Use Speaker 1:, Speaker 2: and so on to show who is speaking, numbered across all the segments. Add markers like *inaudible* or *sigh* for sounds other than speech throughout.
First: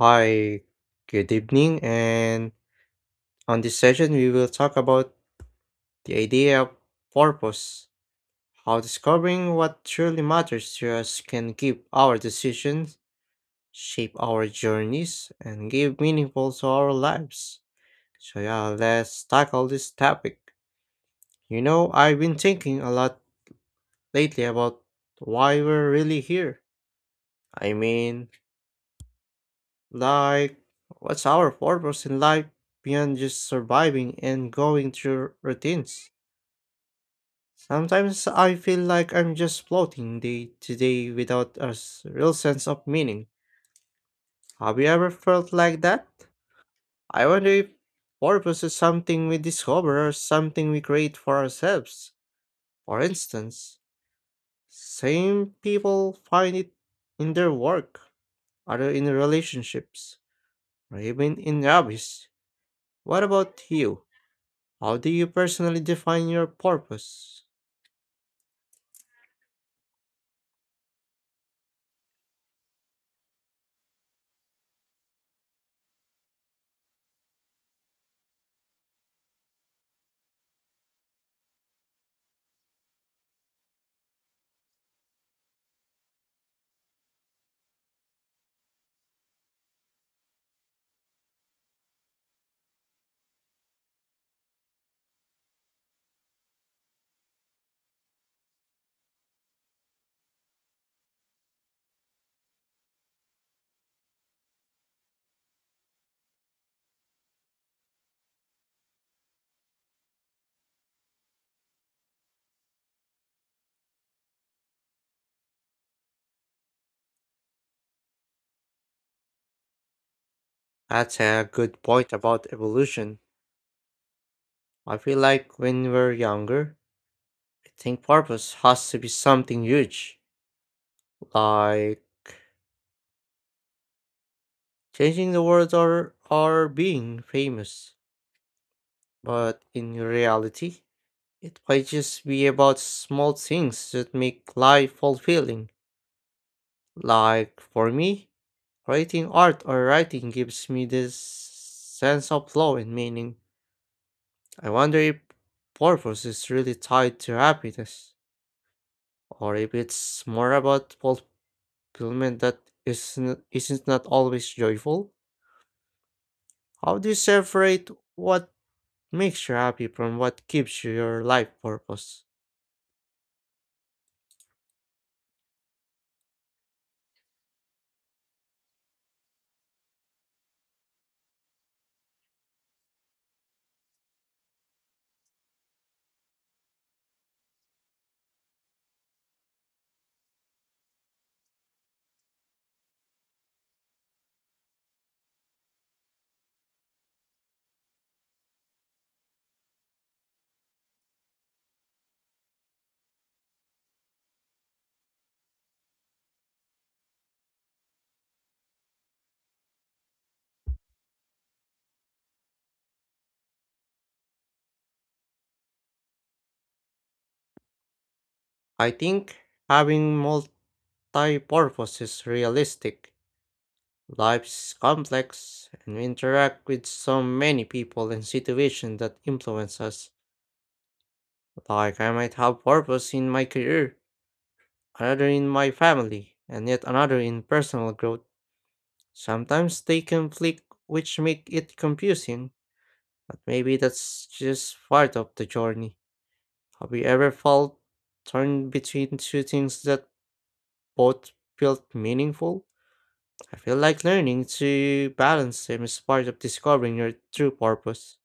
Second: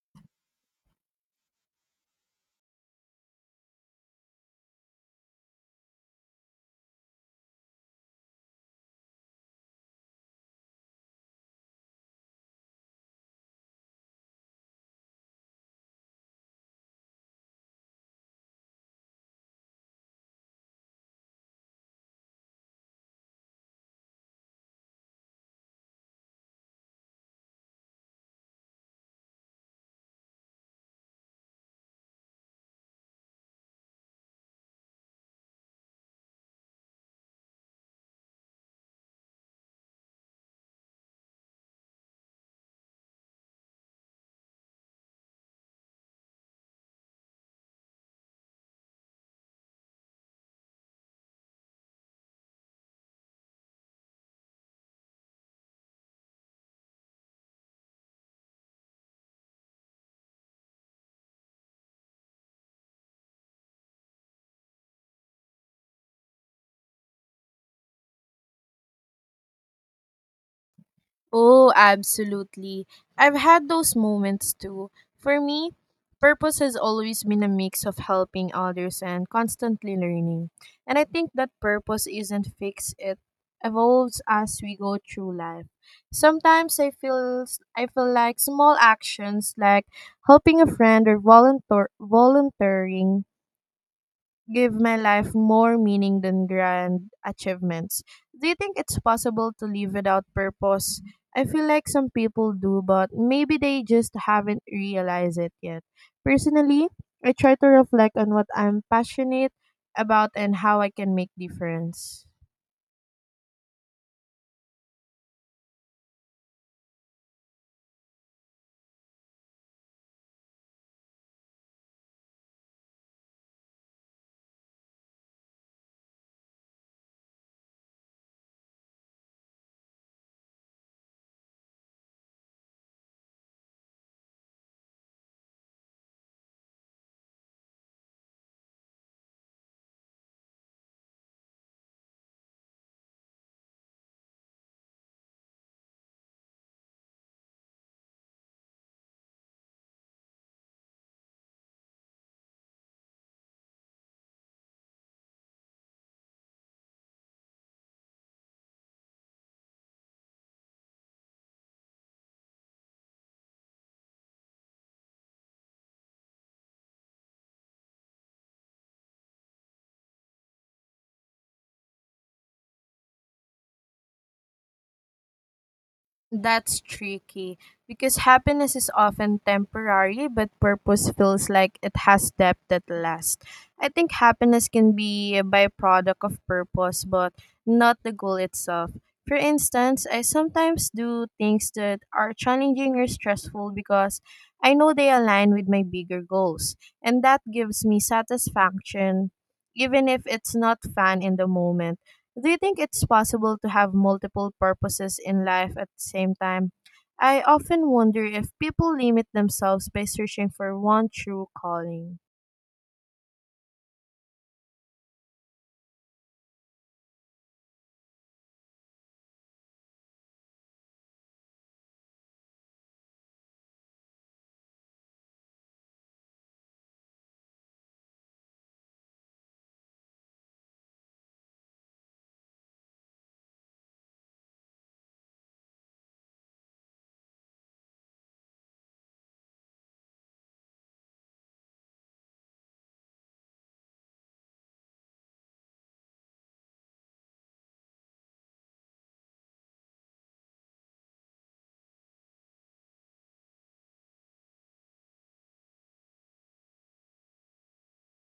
Speaker 1: Hi, good evening, and on this session, we will talk about the idea of purpose, how discovering what truly matters to us can give our decisions, shape our journeys, and give meaningful to our lives. So, yeah, let's tackle this topic. You know, I've been thinking a lot lately about why we're really here. I mean, Like, what's our purpose in life beyond just surviving and going through routines? Sometimes I feel like I'm just floating day to day without a real sense of meaning. Have you ever felt like that? I wonder if purpose is something we discover or something we create for ourselves. For instance, same people find it in their work, other in relationships, or even in hobbies. What about you? How do you personally define your purpose?
Speaker 2: Oh, absolutely. I've had those moments too. For me, purpose has always been a mix of helping others and constantly learning. And I think that purpose isn't fixed, it evolves as we go through life. Sometimes I feel like small actions like helping a friend or volunteering give my life more meaning than grand achievements. Do you think it's possible to live without purpose? I feel like some people do, but maybe they just haven't realized it yet. Personally, I try to reflect on what I'm passionate about and how I can make difference.
Speaker 1: That's a good point about evolution. I feel like when we're younger, I think purpose has to be something huge, like changing the world or being famous. But in reality, it might just be about small things that make life fulfilling. Like for me, creating art or writing gives me this sense of flow and meaning. I wonder if purpose is really tied to happiness, or if it's more about fulfillment that isn't not always joyful. How do you separate what makes you happy from what gives you your life purpose?
Speaker 2: That's tricky because happiness is often temporary, but purpose feels like it has depth that lasts. I think happiness can be a byproduct of purpose, but not the goal itself. For instance, I sometimes do things that are challenging or stressful because I know they align with my bigger goals, and that gives me satisfaction, even if it's not fun in the moment. Do you think it's possible to have multiple purposes in life at the same time? I often wonder if people limit themselves by searching for one true calling.
Speaker 1: I think having multi purpose is realistic. Life is complex, and we interact with so many people and situations that influence us. Like, I might have purpose in my career another in my family, and yet another in personal growth. Sometimes they conflict, which make it confusing, but maybe that's just part of the journey. Have you ever felt torn between two things that both felt meaningful? I feel like learning to balance them is part of discovering your true purpose.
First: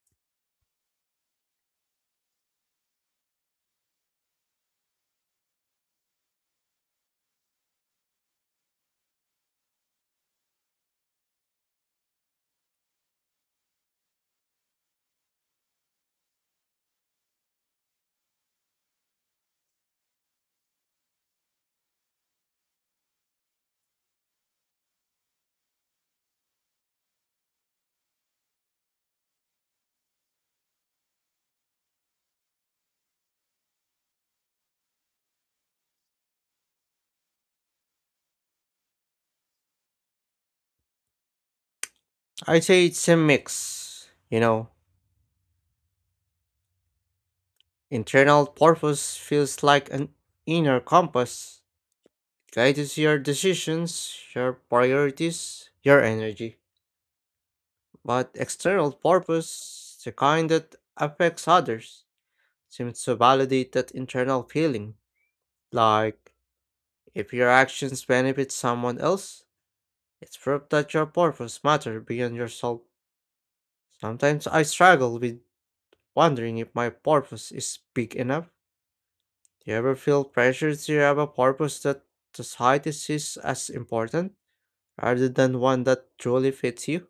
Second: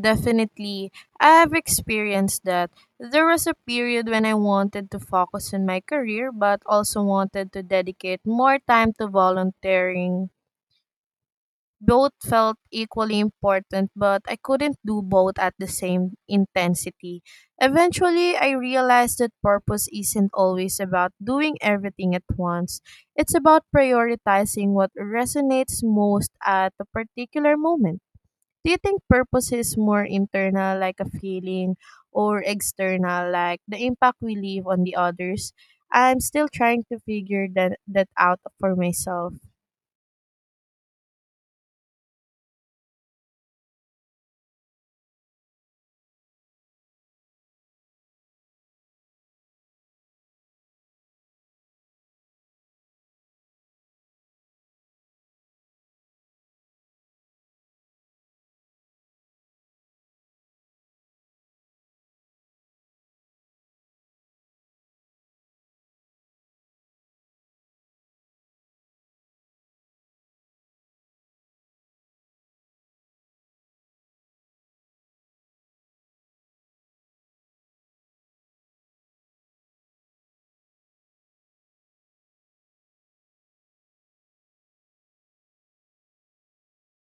Speaker 2: Definitely, I've experienced that. There was a period when I wanted to focus on my career but also wanted to dedicate more time to volunteering. Both felt equally important, but I couldn't do both at the same intensity. Eventually, I realized that purpose isn't always about doing everything at once. It's about prioritizing what resonates most at a particular moment. Do you think purpose is more internal, like a feeling, or external, like the impact we leave on the others? I'm still trying to figure that out for myself.
Speaker 1: I'd say it's a mix, you know. Internal purpose feels like an inner compass Guides your decisions, your priorities, your energy. But external purpose, the kind that affects others, seems to validate that internal feeling. Like, if your actions benefit someone else, it's proof that your purpose matters beyond yourself. Sometimes I struggle with wondering if my purpose is big enough. Do you ever feel pressured to have a purpose that society sees as important, rather than one that truly fits you?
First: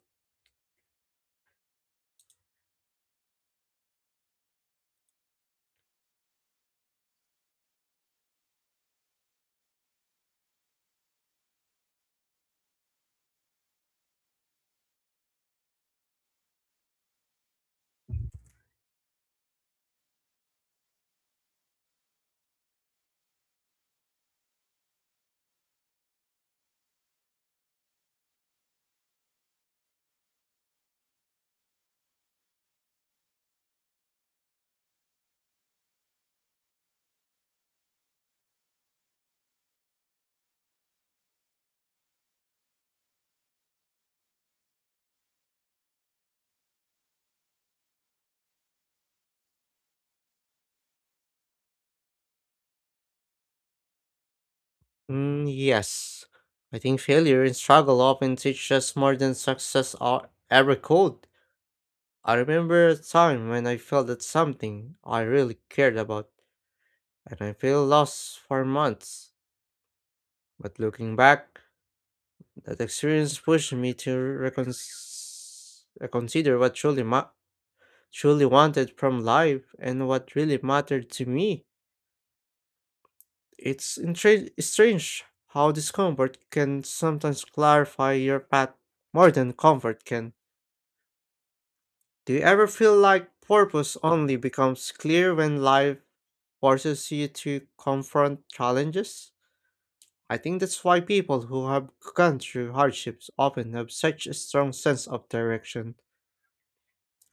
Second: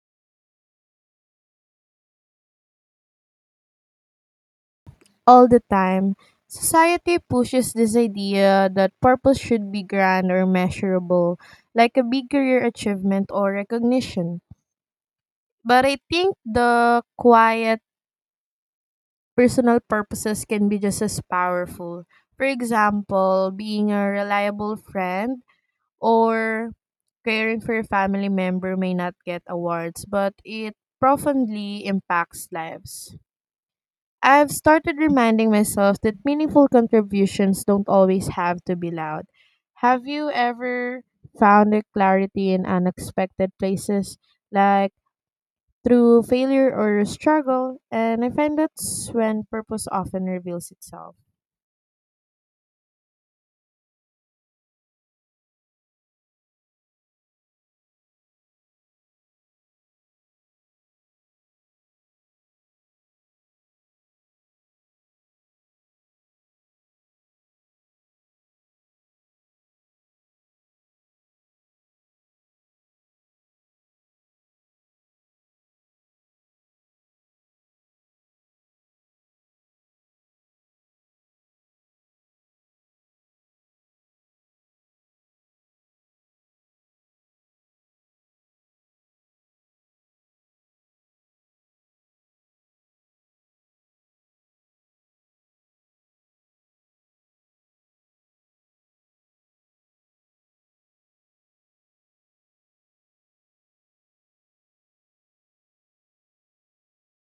Speaker 2: All the time. Society pushes this idea that purpose should be grand or measurable, like a big career achievement or recognition. But I think the quiet personal purposes can be just as powerful. For example, being a reliable friend or caring for a family member may not get awards, but it profoundly impacts lives. I've started reminding myself that meaningful contributions don't always have to be loud. Have you ever found a clarity in unexpected places, like through failure or struggle? And I find that's when purpose often reveals itself.
Speaker 1: Mm, yes. I think failure and struggle often teach us more than success or ever could. I remember a time when I felt that something I really cared about, and I felt lost for months. But looking back, that experience pushed me to reconsider what truly wanted from life and what really mattered to me. It's strange how discomfort can sometimes clarify your path more than comfort can. Do you ever feel like purpose only becomes clear when life forces you to confront challenges? I think that's why people who have gone through hardships often have such a strong sense of direction.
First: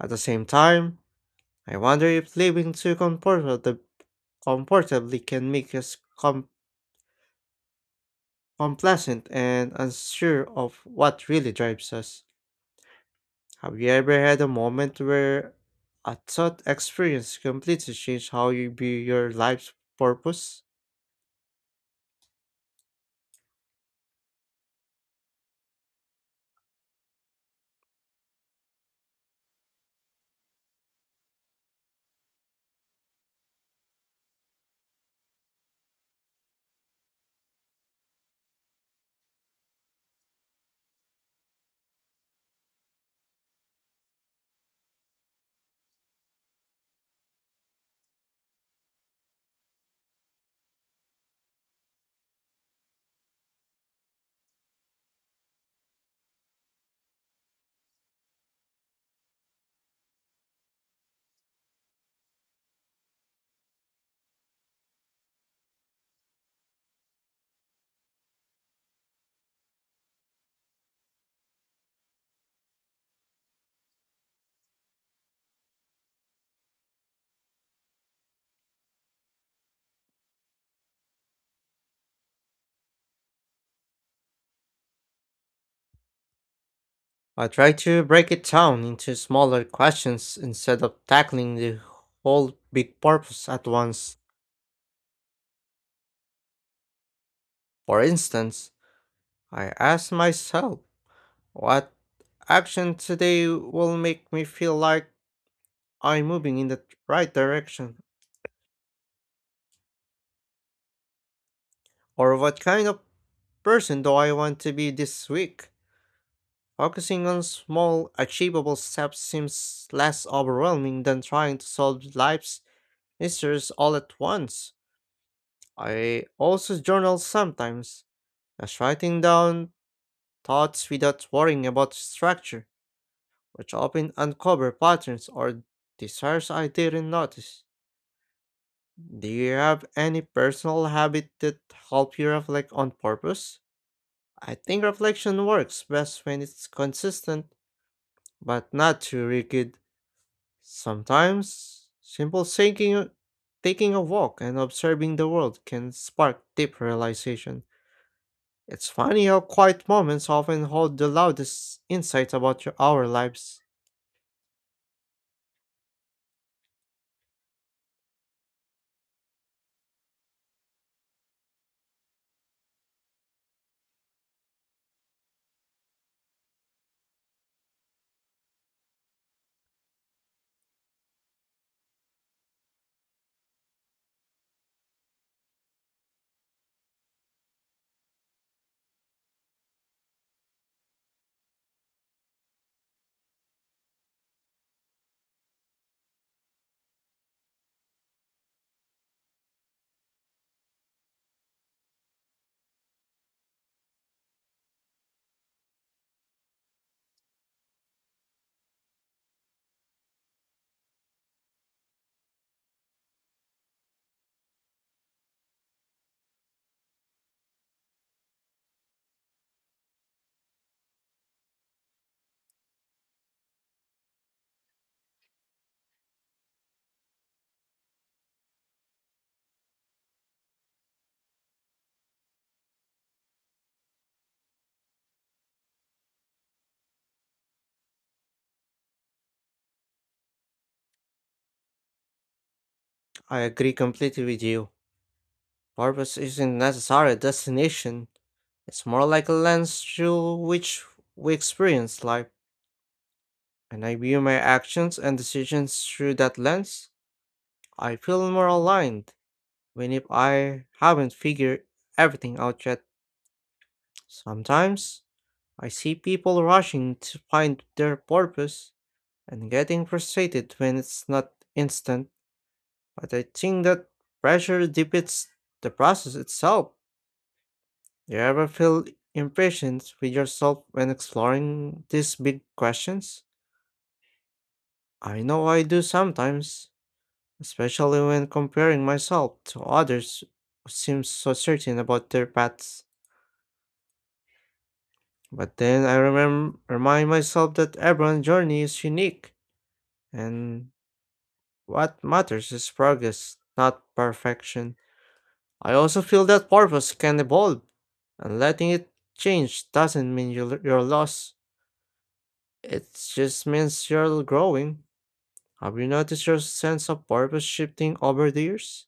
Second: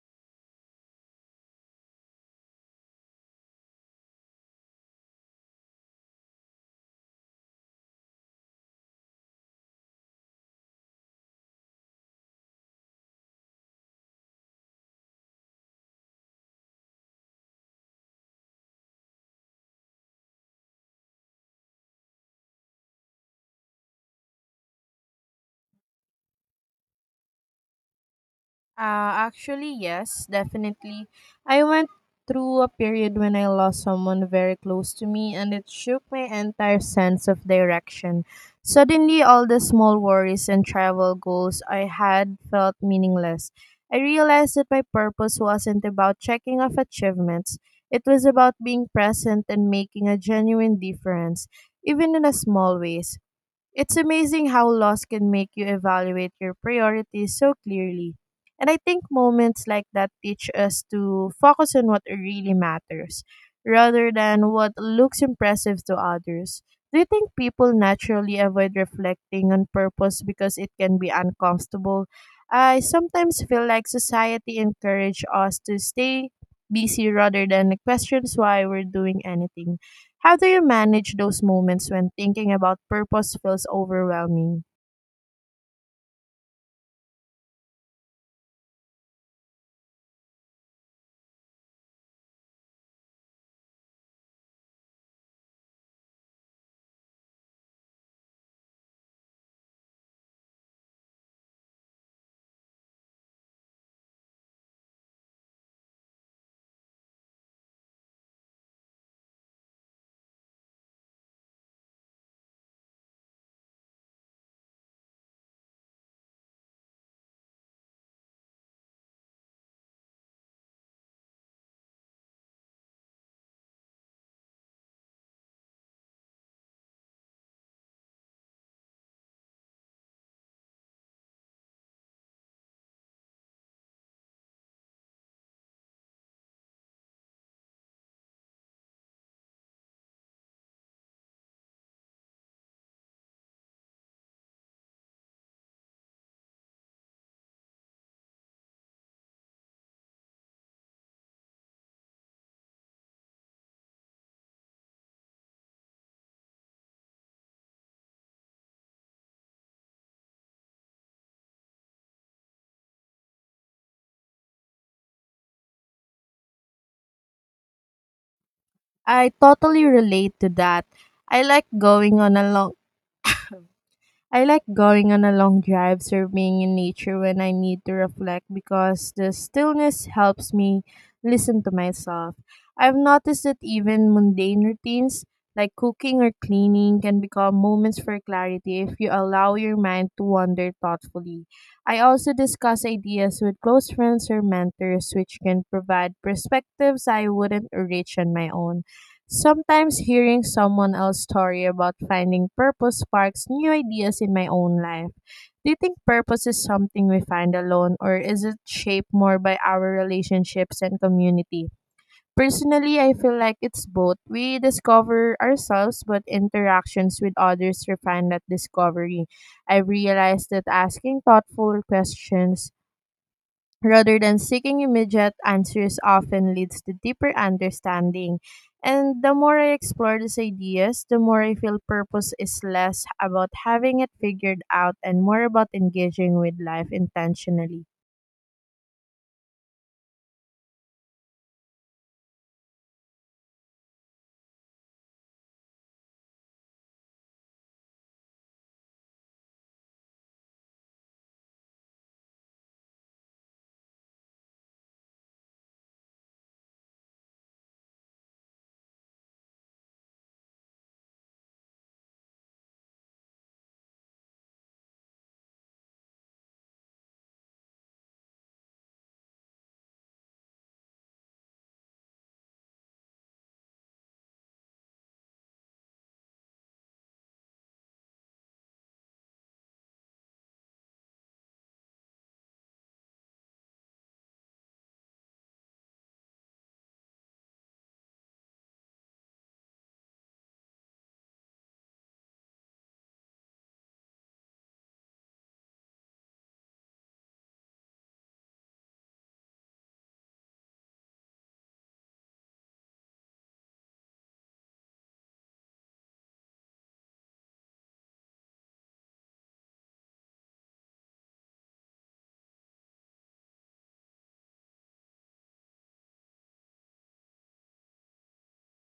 Speaker 1: At the same time, I wonder if living too comfortably can make us com unpleasant and unsure of what really drives us. Have you ever had a moment where a thought experience completely changed how you view your life's purpose?
Speaker 2: Actually, yes, definitely. I went through a period when I lost someone very close to me, and it shook my entire sense of direction. Suddenly, all the small worries and travel goals I had felt meaningless. I realized that my purpose wasn't about checking off achievements, it was about being present and making a genuine difference, even in a small ways. It's amazing how loss can make you evaluate your priorities so clearly. And I think moments like that teach us to focus on what really matters rather than what looks impressive to others. Do you think people naturally avoid reflecting on purpose because it can be uncomfortable? I sometimes feel like society encourages us to stay busy rather than questions why we're doing anything. How do you manage those moments when thinking about purpose feels overwhelming?
Speaker 1: I try to break it down into smaller questions instead of tackling the whole big purpose at once. For instance, I ask myself, what action today will make me feel like I'm moving in the right direction? Or what kind of person do I want to be this week? Focusing on small, achievable steps seems less overwhelming than trying to solve life's mysteries all at once. I also journal sometimes, just writing down thoughts without worrying about structure, which often uncover patterns or desires I didn't notice. Do you have any personal habit that help you reflect on purpose? I think reflection works best when it's consistent, but not too rigid. Sometimes, simple thinking, taking a walk, and observing the world can spark deep realization. It's funny how quiet moments often hold the loudest insights about our lives.
Speaker 2: I totally relate to that. I like going on a long I like going on a long drive being in nature when I need to reflect because the stillness helps me listen to myself. I've noticed that even mundane routines like cooking or cleaning can become moments for clarity if you allow your mind to wander thoughtfully. I also discuss ideas with close friends or mentors, which can provide perspectives I wouldn't reach on my own. Sometimes hearing someone else's story about finding purpose sparks new ideas in my own life. Do you think purpose is something we find alone, or is it shaped more by our relationships and community? Personally, I feel like it's both. We discover ourselves, but interactions with others refine that discovery. I've realized that asking thoughtful questions rather than seeking immediate answers often leads to deeper understanding. And the more I explore these ideas, the more I feel purpose is less about having it figured out and more about engaging with life intentionally.
Speaker 1: I agree completely with you. Purpose isn't necessarily a destination, it's more like a lens through which we experience life, and I view my actions and decisions through that lens. I feel more aligned when if I haven't figured everything out yet. Sometimes I see people rushing to find their purpose and getting frustrated when it's not instant, but I think that pressure defeats the process itself. Do you ever feel impatient with yourself when exploring these big questions? I know I do sometimes, especially when comparing myself to others who seem so certain about their paths. But then I remind myself that everyone's journey is unique, and what matters is progress, not perfection. I also feel that purpose can evolve, and letting it change doesn't mean you're lost. It just means you're growing. Have you noticed your sense of purpose shifting over the years?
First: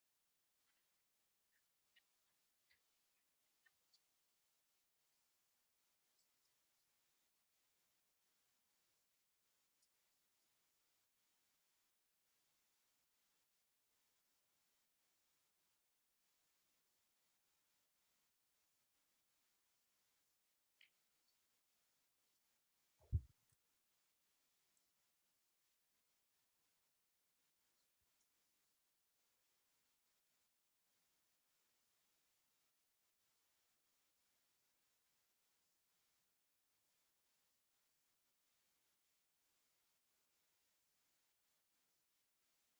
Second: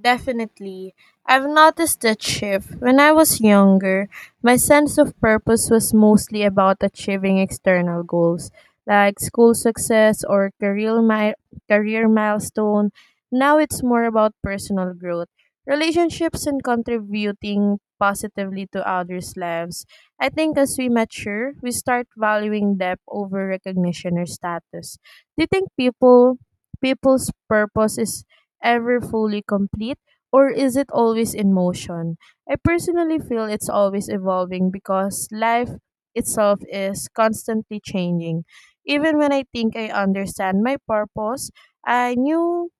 Speaker 2: Definitely. I've noticed that shift. When I was younger, my sense of purpose was mostly about achieving external goals, like school success or career milestone. Now it's more about personal growth, relationships and contributing positively to others' lives. I think as we mature, we start valuing depth over recognition or status. Do you think people's purpose is ever fully complete or is it always in motion? I personally feel it's always evolving because life itself is constantly changing. Even when I think I understand my purpose, I knew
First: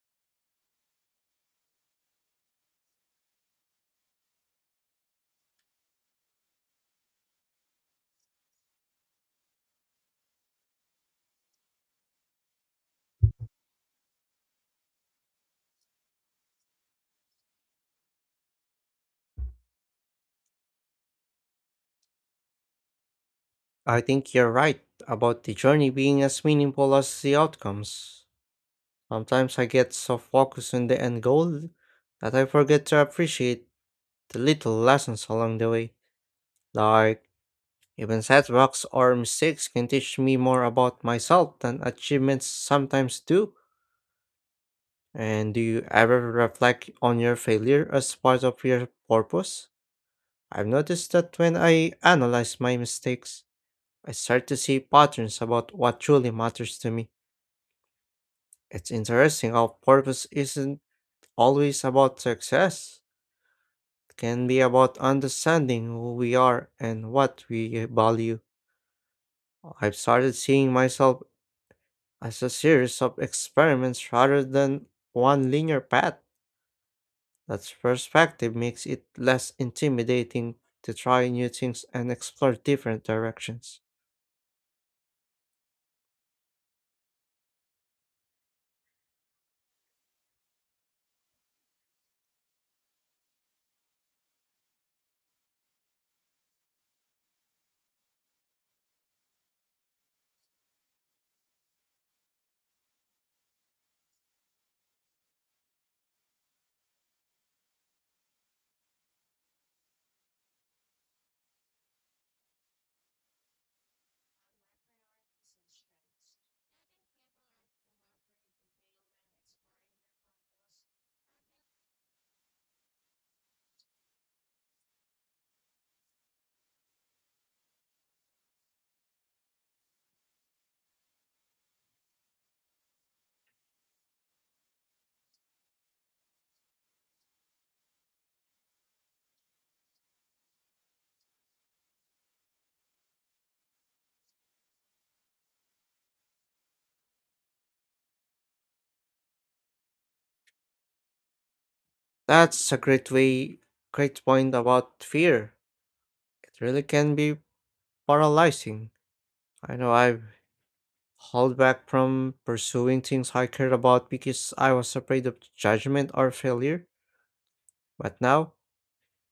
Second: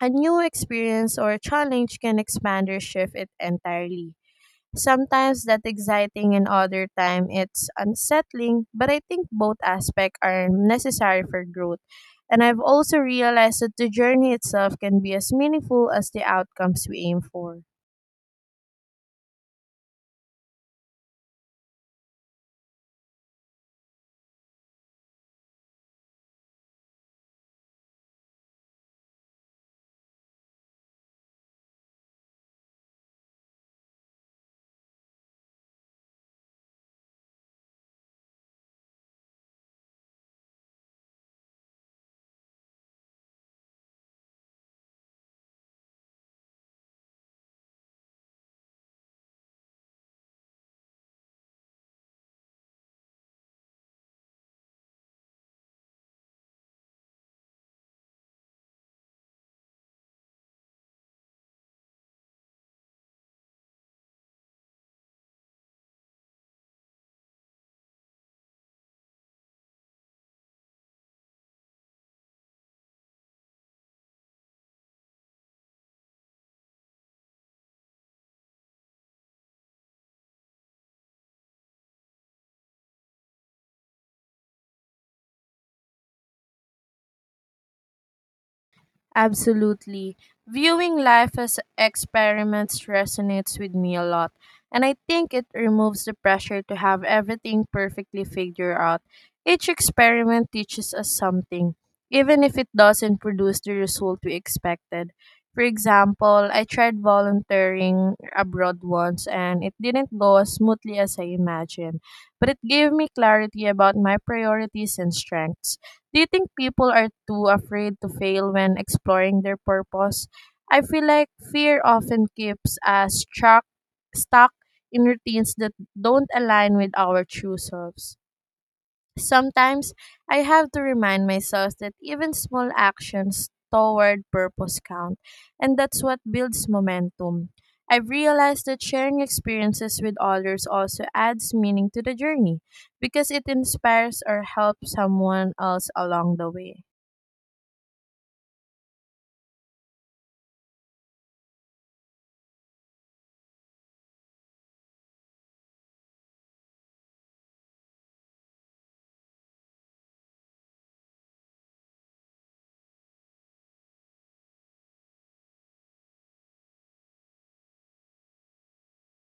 Speaker 2: a new experience or challenge can expand or shift it entirely. Sometimes that's exciting and other time it's unsettling, but I think both aspects are necessary for growth. And I've also realized that the journey itself can be as meaningful as the outcomes we aim for.
Speaker 1: I think you're right about the journey being as meaningful as the outcomes. Sometimes I get so focused on the end goal that I forget to appreciate the little lessons along the way. Like, even setbacks or mistakes can teach me more about myself than achievements sometimes do. And do you ever reflect on your failure as part of your purpose? I've noticed that when I analyze my mistakes, I start to see patterns about what truly matters to me. It's interesting how purpose isn't always about success. It can be about understanding who we are and what we value. I've started seeing myself as a series of experiments rather than one linear path. That perspective makes it less intimidating to try new things and explore different directions.
Speaker 2: Absolutely. Viewing life as experiments resonates with me a lot, and I think it removes the pressure to have everything perfectly figured out. Each experiment teaches us something, even if it doesn't produce the result we expected. For example, I tried volunteering abroad once and it didn't go as smoothly as I imagined, but it gave me clarity about my priorities and strengths. Do you think people are too afraid to fail when exploring their purpose? I feel like fear often keeps us stuck in routines that don't align with our true selves. Sometimes I have to remind myself that even small actions toward purpose count, and that's what builds momentum. I've realized that sharing experiences with others also adds meaning to the journey because it inspires or helps someone else along the way.
Speaker 1: That's a great way, great point about fear. It really can be paralyzing. I know I've held back from pursuing things I cared about because I was afraid of judgment or failure, but now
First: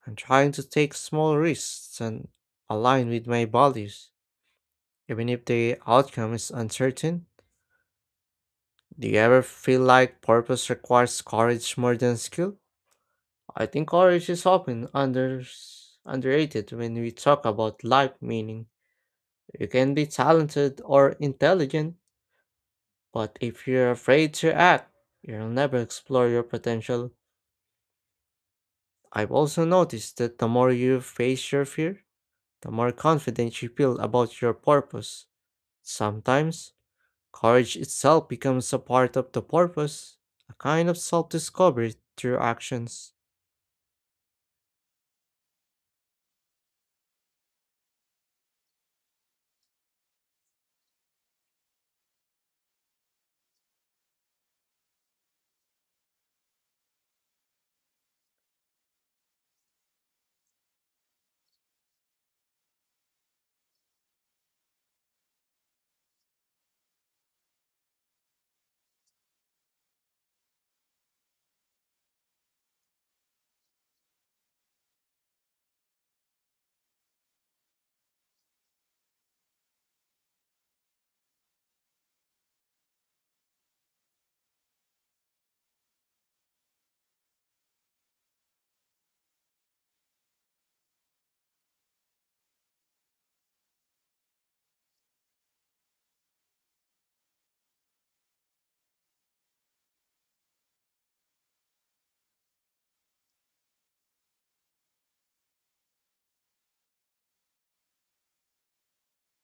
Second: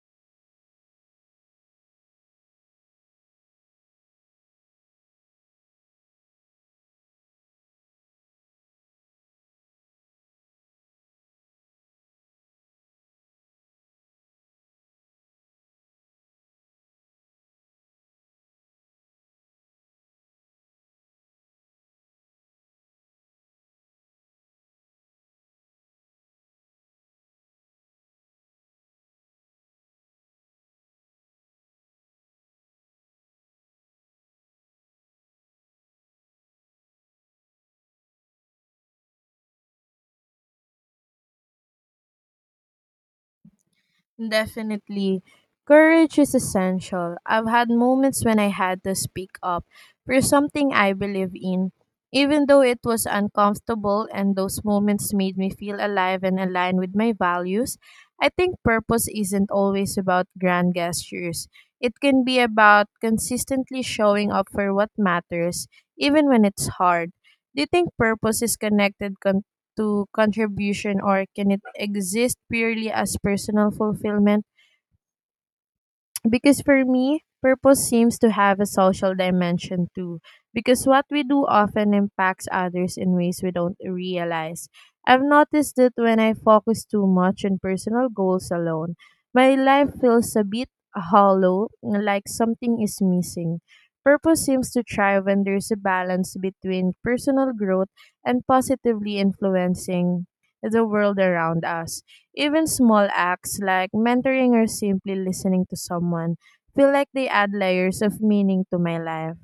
Speaker 1: I'm trying to take small risks and align with my values, even if the outcome is uncertain. Do you ever feel like purpose requires courage more than skill? I think courage is often underrated when we talk about life meaning. You can be talented or intelligent, but if you're afraid to act, you'll never explore your potential. I've also noticed that the more you face your fear, the more confident you feel about your purpose. Sometimes, courage itself becomes a part of the purpose, a kind of self discovery through actions.
Speaker 2: Definitely. Courage is essential. I've had moments when I had to speak up for something I believe in, even though it was uncomfortable, and those moments made me feel alive and aligned with my values. I think purpose isn't always about grand gestures. It can be about consistently showing up for what matters, even when it's hard. Do you think purpose is connected to contribution or can it exist purely as personal fulfillment? Because for me, purpose seems to have a social dimension too, because what we do often impacts others in ways we don't realize. I've noticed that when I focus too much on personal goals alone, my life feels a bit hollow, like something is missing. Purpose seems to thrive when there's a balance between personal growth and positively influencing the world around us. Even small acts like mentoring or simply listening to someone feel like they add layers of meaning to my life.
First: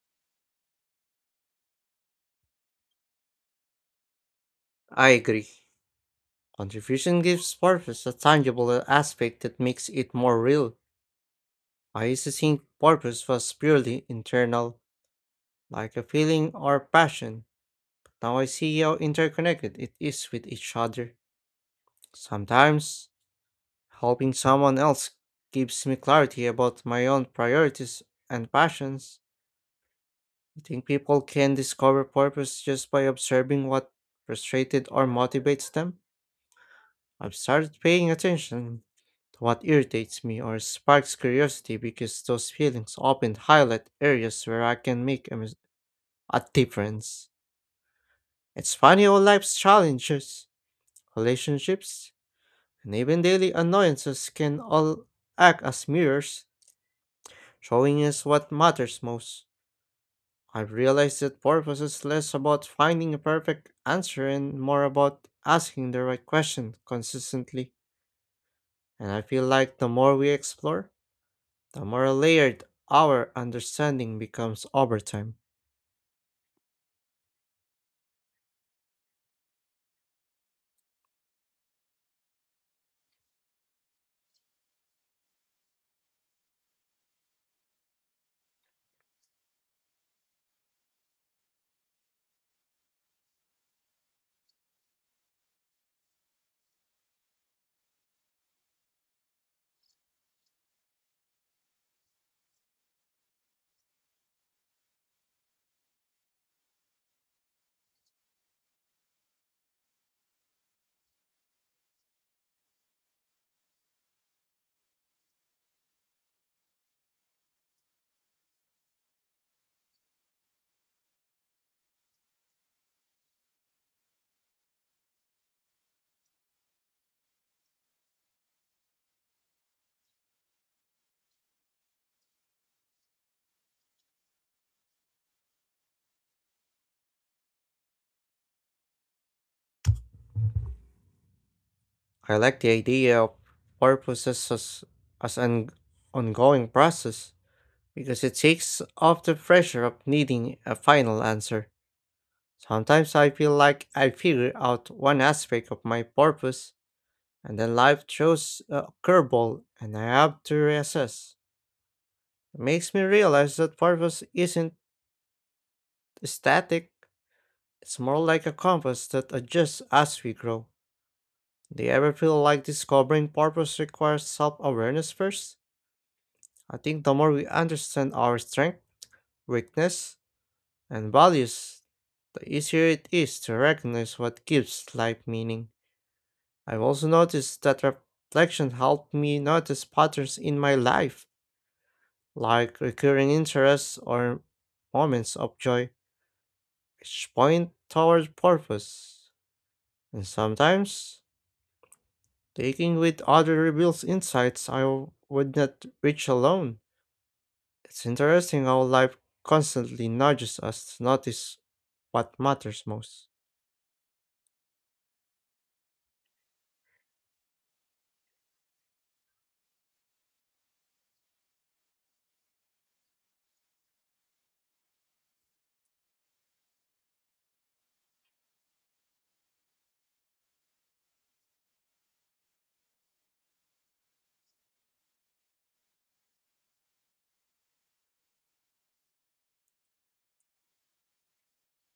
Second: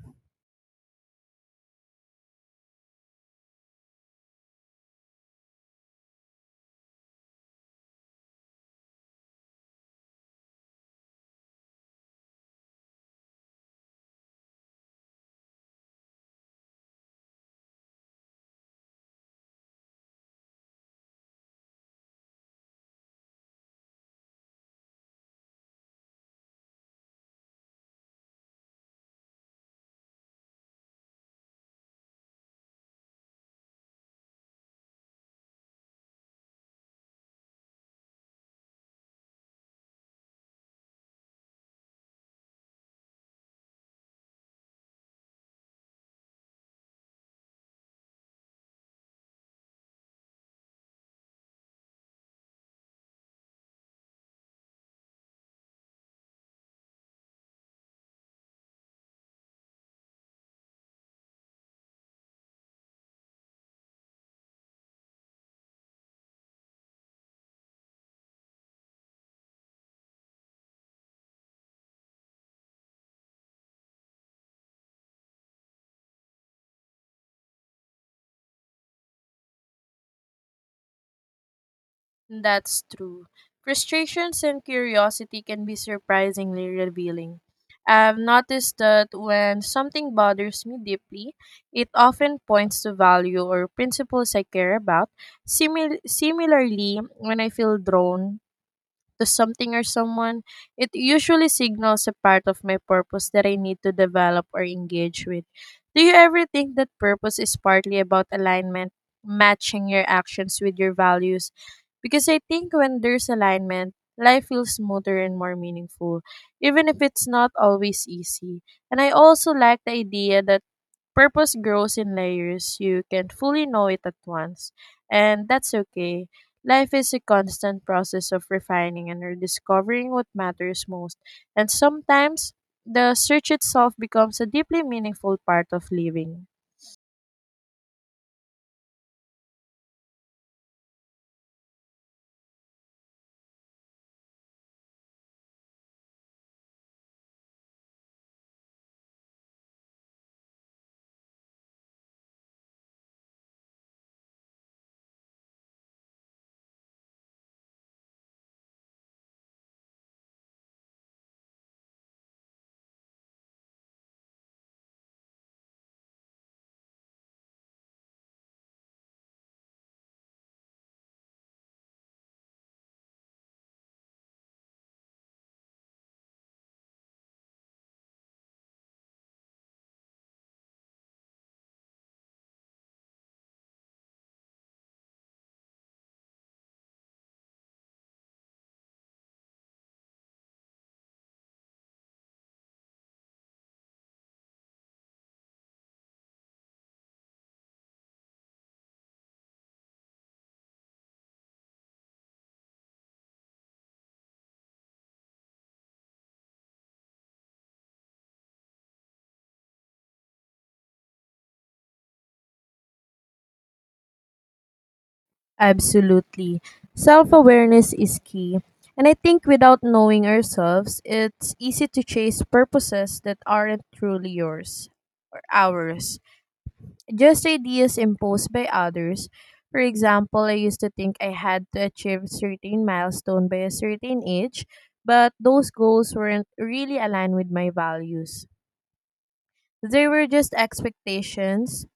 Speaker 1: I agree. Contribution gives purpose a tangible aspect that makes it more real. I used to think purpose was purely internal, like a feeling or passion. Now I see how interconnected it is with each other. Sometimes, helping someone else gives me clarity about my own priorities and passions. I think people can discover purpose just by observing what frustrated or motivates them. I've started paying attention to what irritates me or sparks curiosity because those feelings often highlight areas where I can make a difference. It's funny how life's challenges, relationships, and even daily annoyances can all act as mirrors, showing us what matters most. I've realized that purpose is less about finding a perfect answer and more about asking the right question consistently. And I feel like the more we explore, the more layered our understanding becomes over time.
Speaker 2: That's true. Frustrations and curiosity can be surprisingly revealing. I've noticed that when something bothers me deeply, it often points to value or principles I care about. Similarly, when I feel drawn to something or someone, it usually signals a part of my purpose that I need to develop or engage with. Do you ever think that purpose is partly about alignment, matching your actions with your values? Because I think when there's alignment, life feels smoother and more meaningful, even if it's not always easy. And I also like the idea that purpose grows in layers. You can't fully know it at once, and that's okay. Life is a constant process of refining and rediscovering what matters most, and sometimes the search itself becomes a deeply meaningful part of living.
Speaker 1: I like the idea of purpose as an ongoing process because it takes off the pressure of needing a final answer. Sometimes I feel like I figure out one aspect of my purpose and then life throws a curveball and I have to reassess. It makes me realize that purpose isn't static, it's more like a compass that adjusts as we grow. Do you ever feel like discovering purpose requires self awareness first? I think the more we understand our strengths, weakness, and values, the easier it is to recognize what gives life meaning. I've also noticed that reflection helped me notice patterns in my life, like recurring interests or moments of joy, which point toward purpose. And sometimes, taking with other reveals insights I would not reach alone. It's interesting how life constantly nudges us to notice what matters most.
Speaker 2: Absolutely. Self awareness is key. And I think without knowing ourselves, it's easy to chase purposes that aren't truly yours or ours, just ideas imposed by others. For example, I used to think I had to achieve certain milestone by a certain age, but those goals weren't really aligned with my values. They were just expectations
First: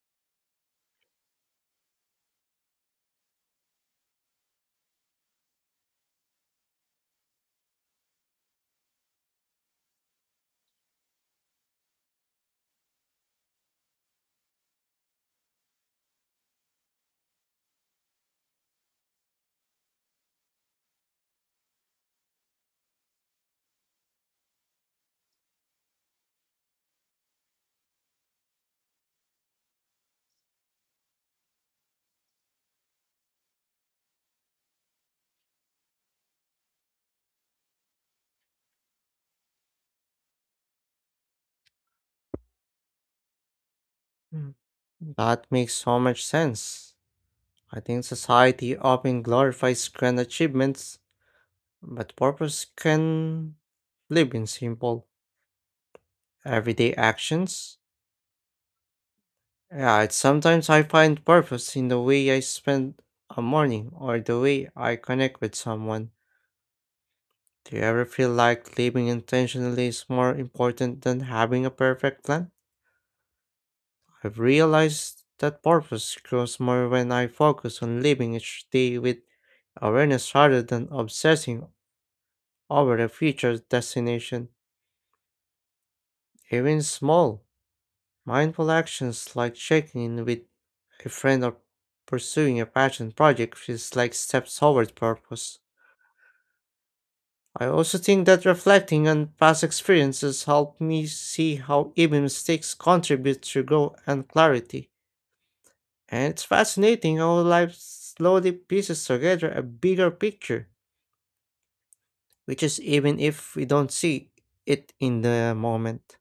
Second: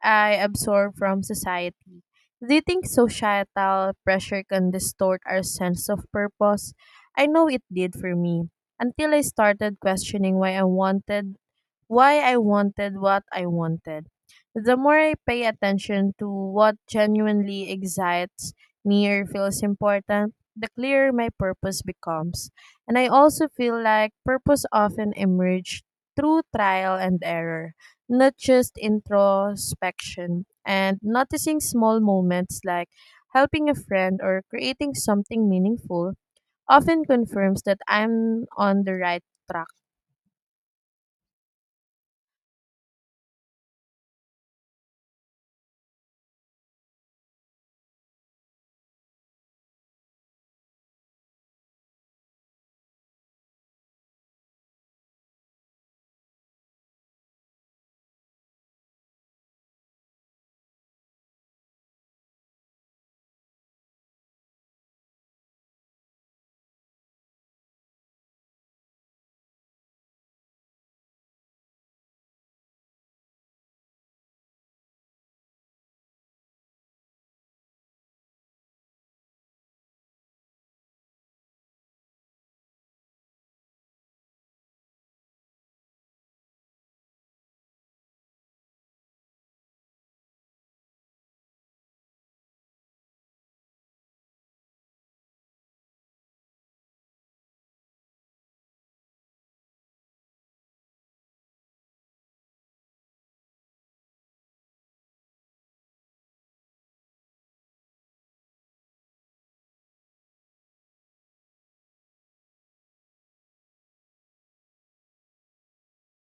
Speaker 2: I absorb from society. Do you think societal pressure can distort our sense of purpose? I know it did for me until I started questioning why I wanted what I wanted. The more I pay attention to what genuinely excites me or feels important, the clearer my purpose becomes. And I also feel like purpose often emerges through trial and error not just introspection and noticing small moments like helping a friend or creating something meaningful often confirms that I'm on the right track.
Speaker 1: Mm. That makes so much sense. I think society often glorifies grand achievements, but purpose can live in simple, everyday actions. Yeah, it's sometimes I find purpose in the way I spend a morning or the way I connect with someone. Do you ever feel like living intentionally is more important than having a perfect plan? I've realized that purpose grows more when I focus on living each day with awareness rather than obsessing over a future destination. Even small, mindful actions like checking in with a friend or pursuing a passion project feels like steps toward purpose. I also think that reflecting on past experiences helped me see how even mistakes contribute to growth and clarity. And it's fascinating how life slowly pieces together a bigger picture, which is even if we don't see it in the moment.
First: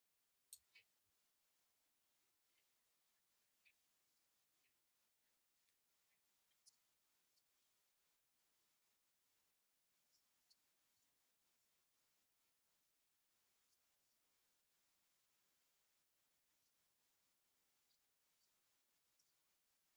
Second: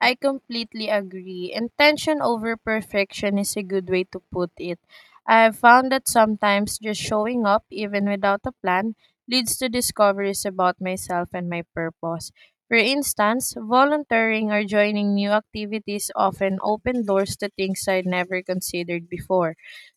Speaker 2: I completely agree. Intention over perfection is a good way to put it. I've found that sometimes just showing up, even without a plan, leads to discoveries about myself and my purpose. For instance, volunteering or joining new activities often open doors to things I'd never considered before.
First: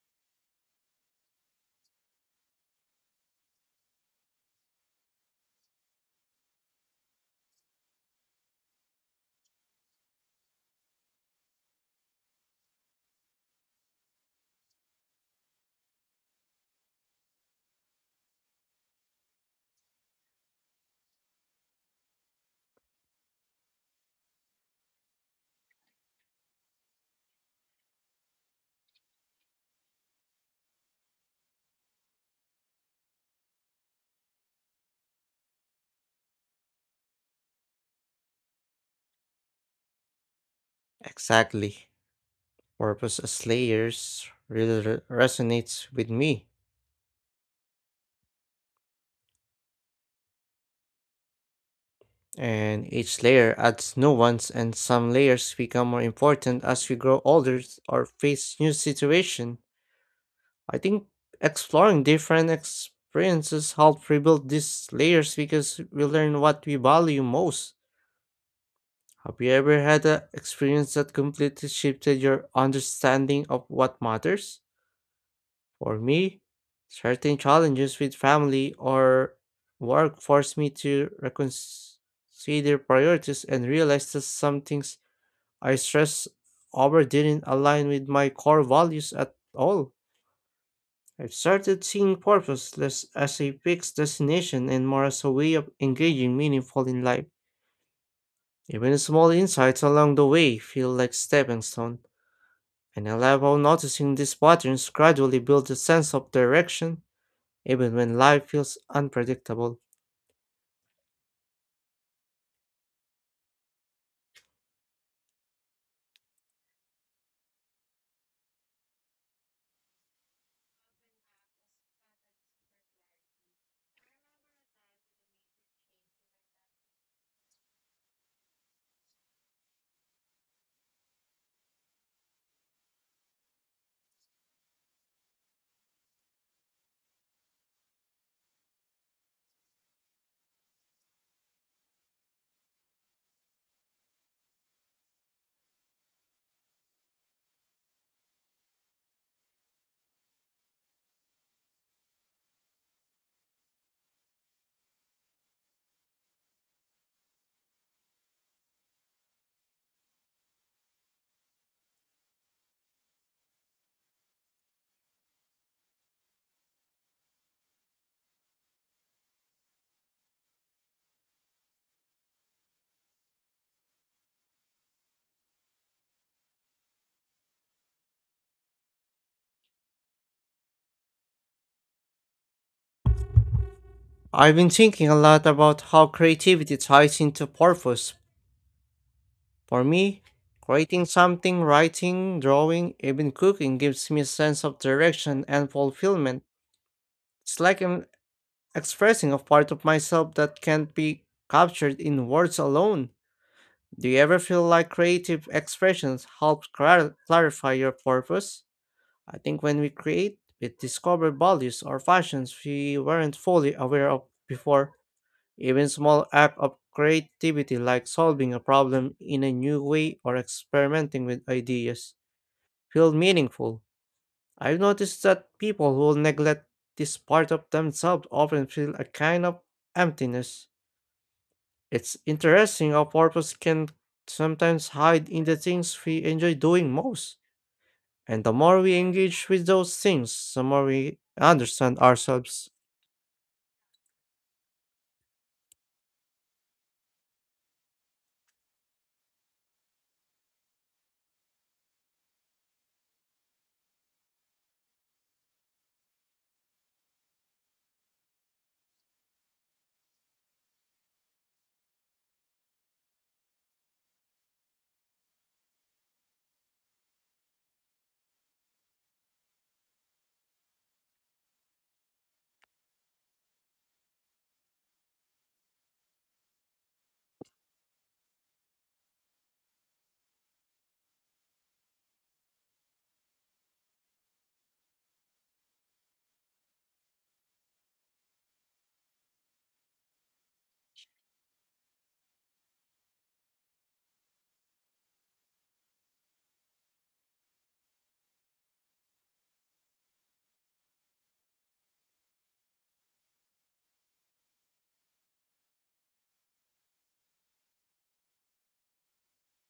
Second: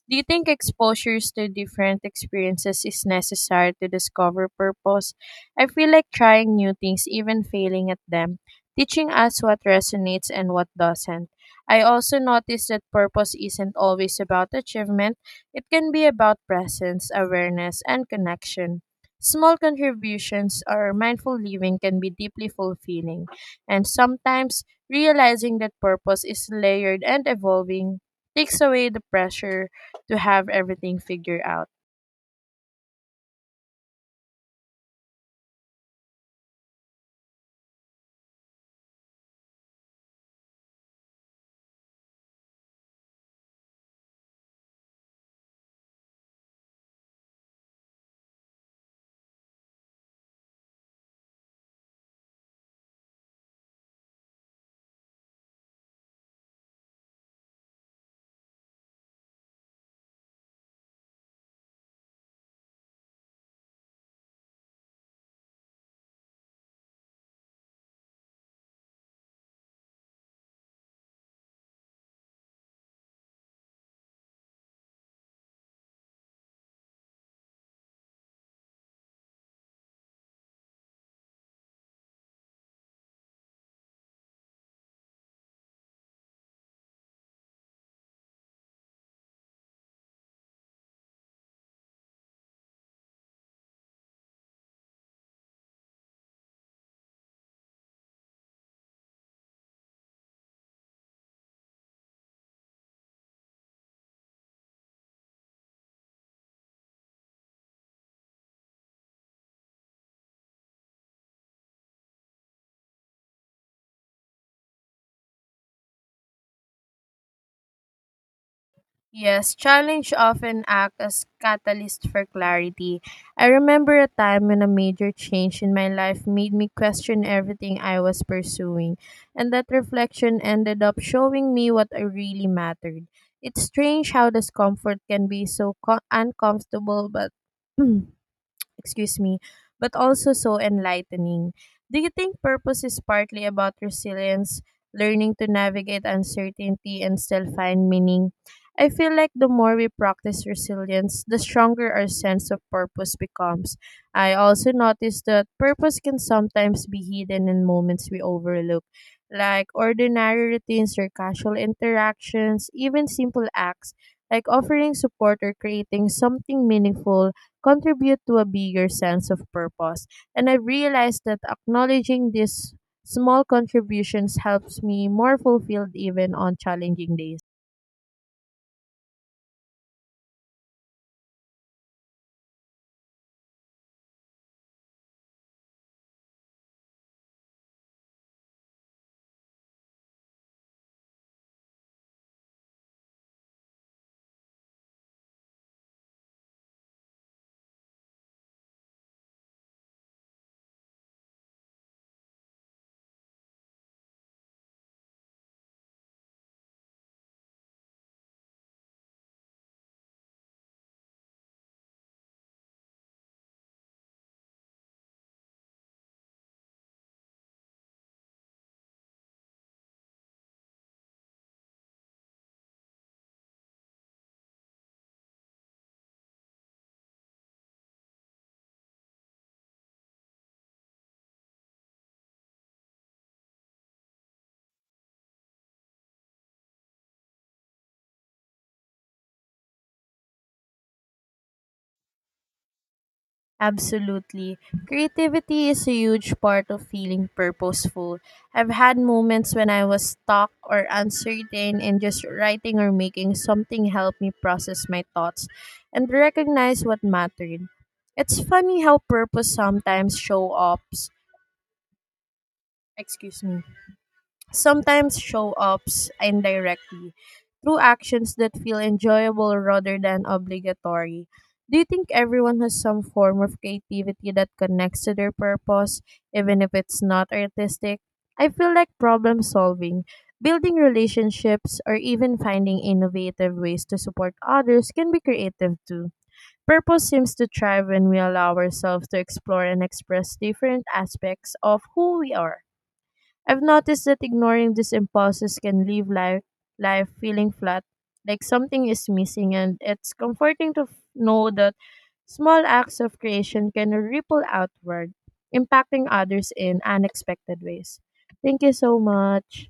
Speaker 2: Do you think exposures to different experiences is necessary to discover purpose? I feel like trying new things, even failing at them teaching us what resonates and what doesn't. I also noticed that purpose isn't always about achievement, it can be about presence, awareness, and connection. Small contributions or mindful living can be deeply fulfilling, and sometimes realizing that purpose is layered and evolving takes away the pressure to have everything figured out.
Speaker 1: Exactly. Purpose as layers really resonates with me, and each layer adds new ones, and some layers become more important as we grow older or face new situation. I think exploring different experiences help rebuild these layers because we learn what we value most. Have you ever had an experience that completely shifted your understanding of what matters? For me, certain challenges with family or work forced me to reconsider priorities and realize that some things I stressed over didn't align with my core values at all. I've started seeing purpose less as a fixed destination and more as a way of engaging meaningful in life. Even small insights along the way feel like stepping stones and allowable noticing these patterns gradually builds a sense of direction, even when life feels unpredictable.
Speaker 2: Yes, challenge often act as catalyst for clarity. I remember a time when a major change in my life made me question everything I was pursuing, and that reflection ended up showing me what I really mattered. It's strange how discomfort can be so uncomfortable, but *clears throat* excuse me, but also so enlightening. Do you think purpose is partly about resilience, learning to navigate uncertainty and still find meaning? I feel like the more we practice resilience, the stronger our sense of purpose becomes. I also noticed that purpose can sometimes be hidden in moments we overlook, like ordinary routines or casual interactions, even simple acts like offering support or creating something meaningful contribute to a bigger sense of purpose. And I've realized that acknowledging these small contributions helps me more fulfilled even on challenging days.
Speaker 1: I've been thinking a lot about how creativity ties into purpose. For me, creating something, writing, drawing, even cooking gives me a sense of direction and fulfillment. It's like I'm expressing a part of myself that can't be captured in words alone. Do you ever feel like creative expressions help clarify your purpose? I think when we create, we discover values or fashions we weren't fully aware of before. Even small act of creativity like solving a problem in a new way or experimenting with ideas feel meaningful. I've noticed that people who neglect this part of themselves often feel a kind of emptiness. It's interesting how purpose can sometimes hide in the things we enjoy doing most. And the more we engage with those things, the more we understand ourselves.
Speaker 2: Absolutely. Creativity is a huge part of feeling purposeful. I've had moments when I was stuck or uncertain, and just writing or making something helped me process my thoughts and recognize what mattered. It's funny how purpose sometimes show up. Excuse me sometimes show ups indirectly through actions that feel enjoyable rather than obligatory. Do you think everyone has some form of creativity that connects to their purpose, even if it's not artistic? I feel like problem solving, building relationships, or even finding innovative ways to support others can be creative too. Purpose seems to thrive when we allow ourselves to explore and express different aspects of who we are. I've noticed that ignoring these impulses can leave life feeling flat, like something is missing, and it's comforting to know that small acts of creation can ripple outward, impacting others in unexpected ways. Thank you so much.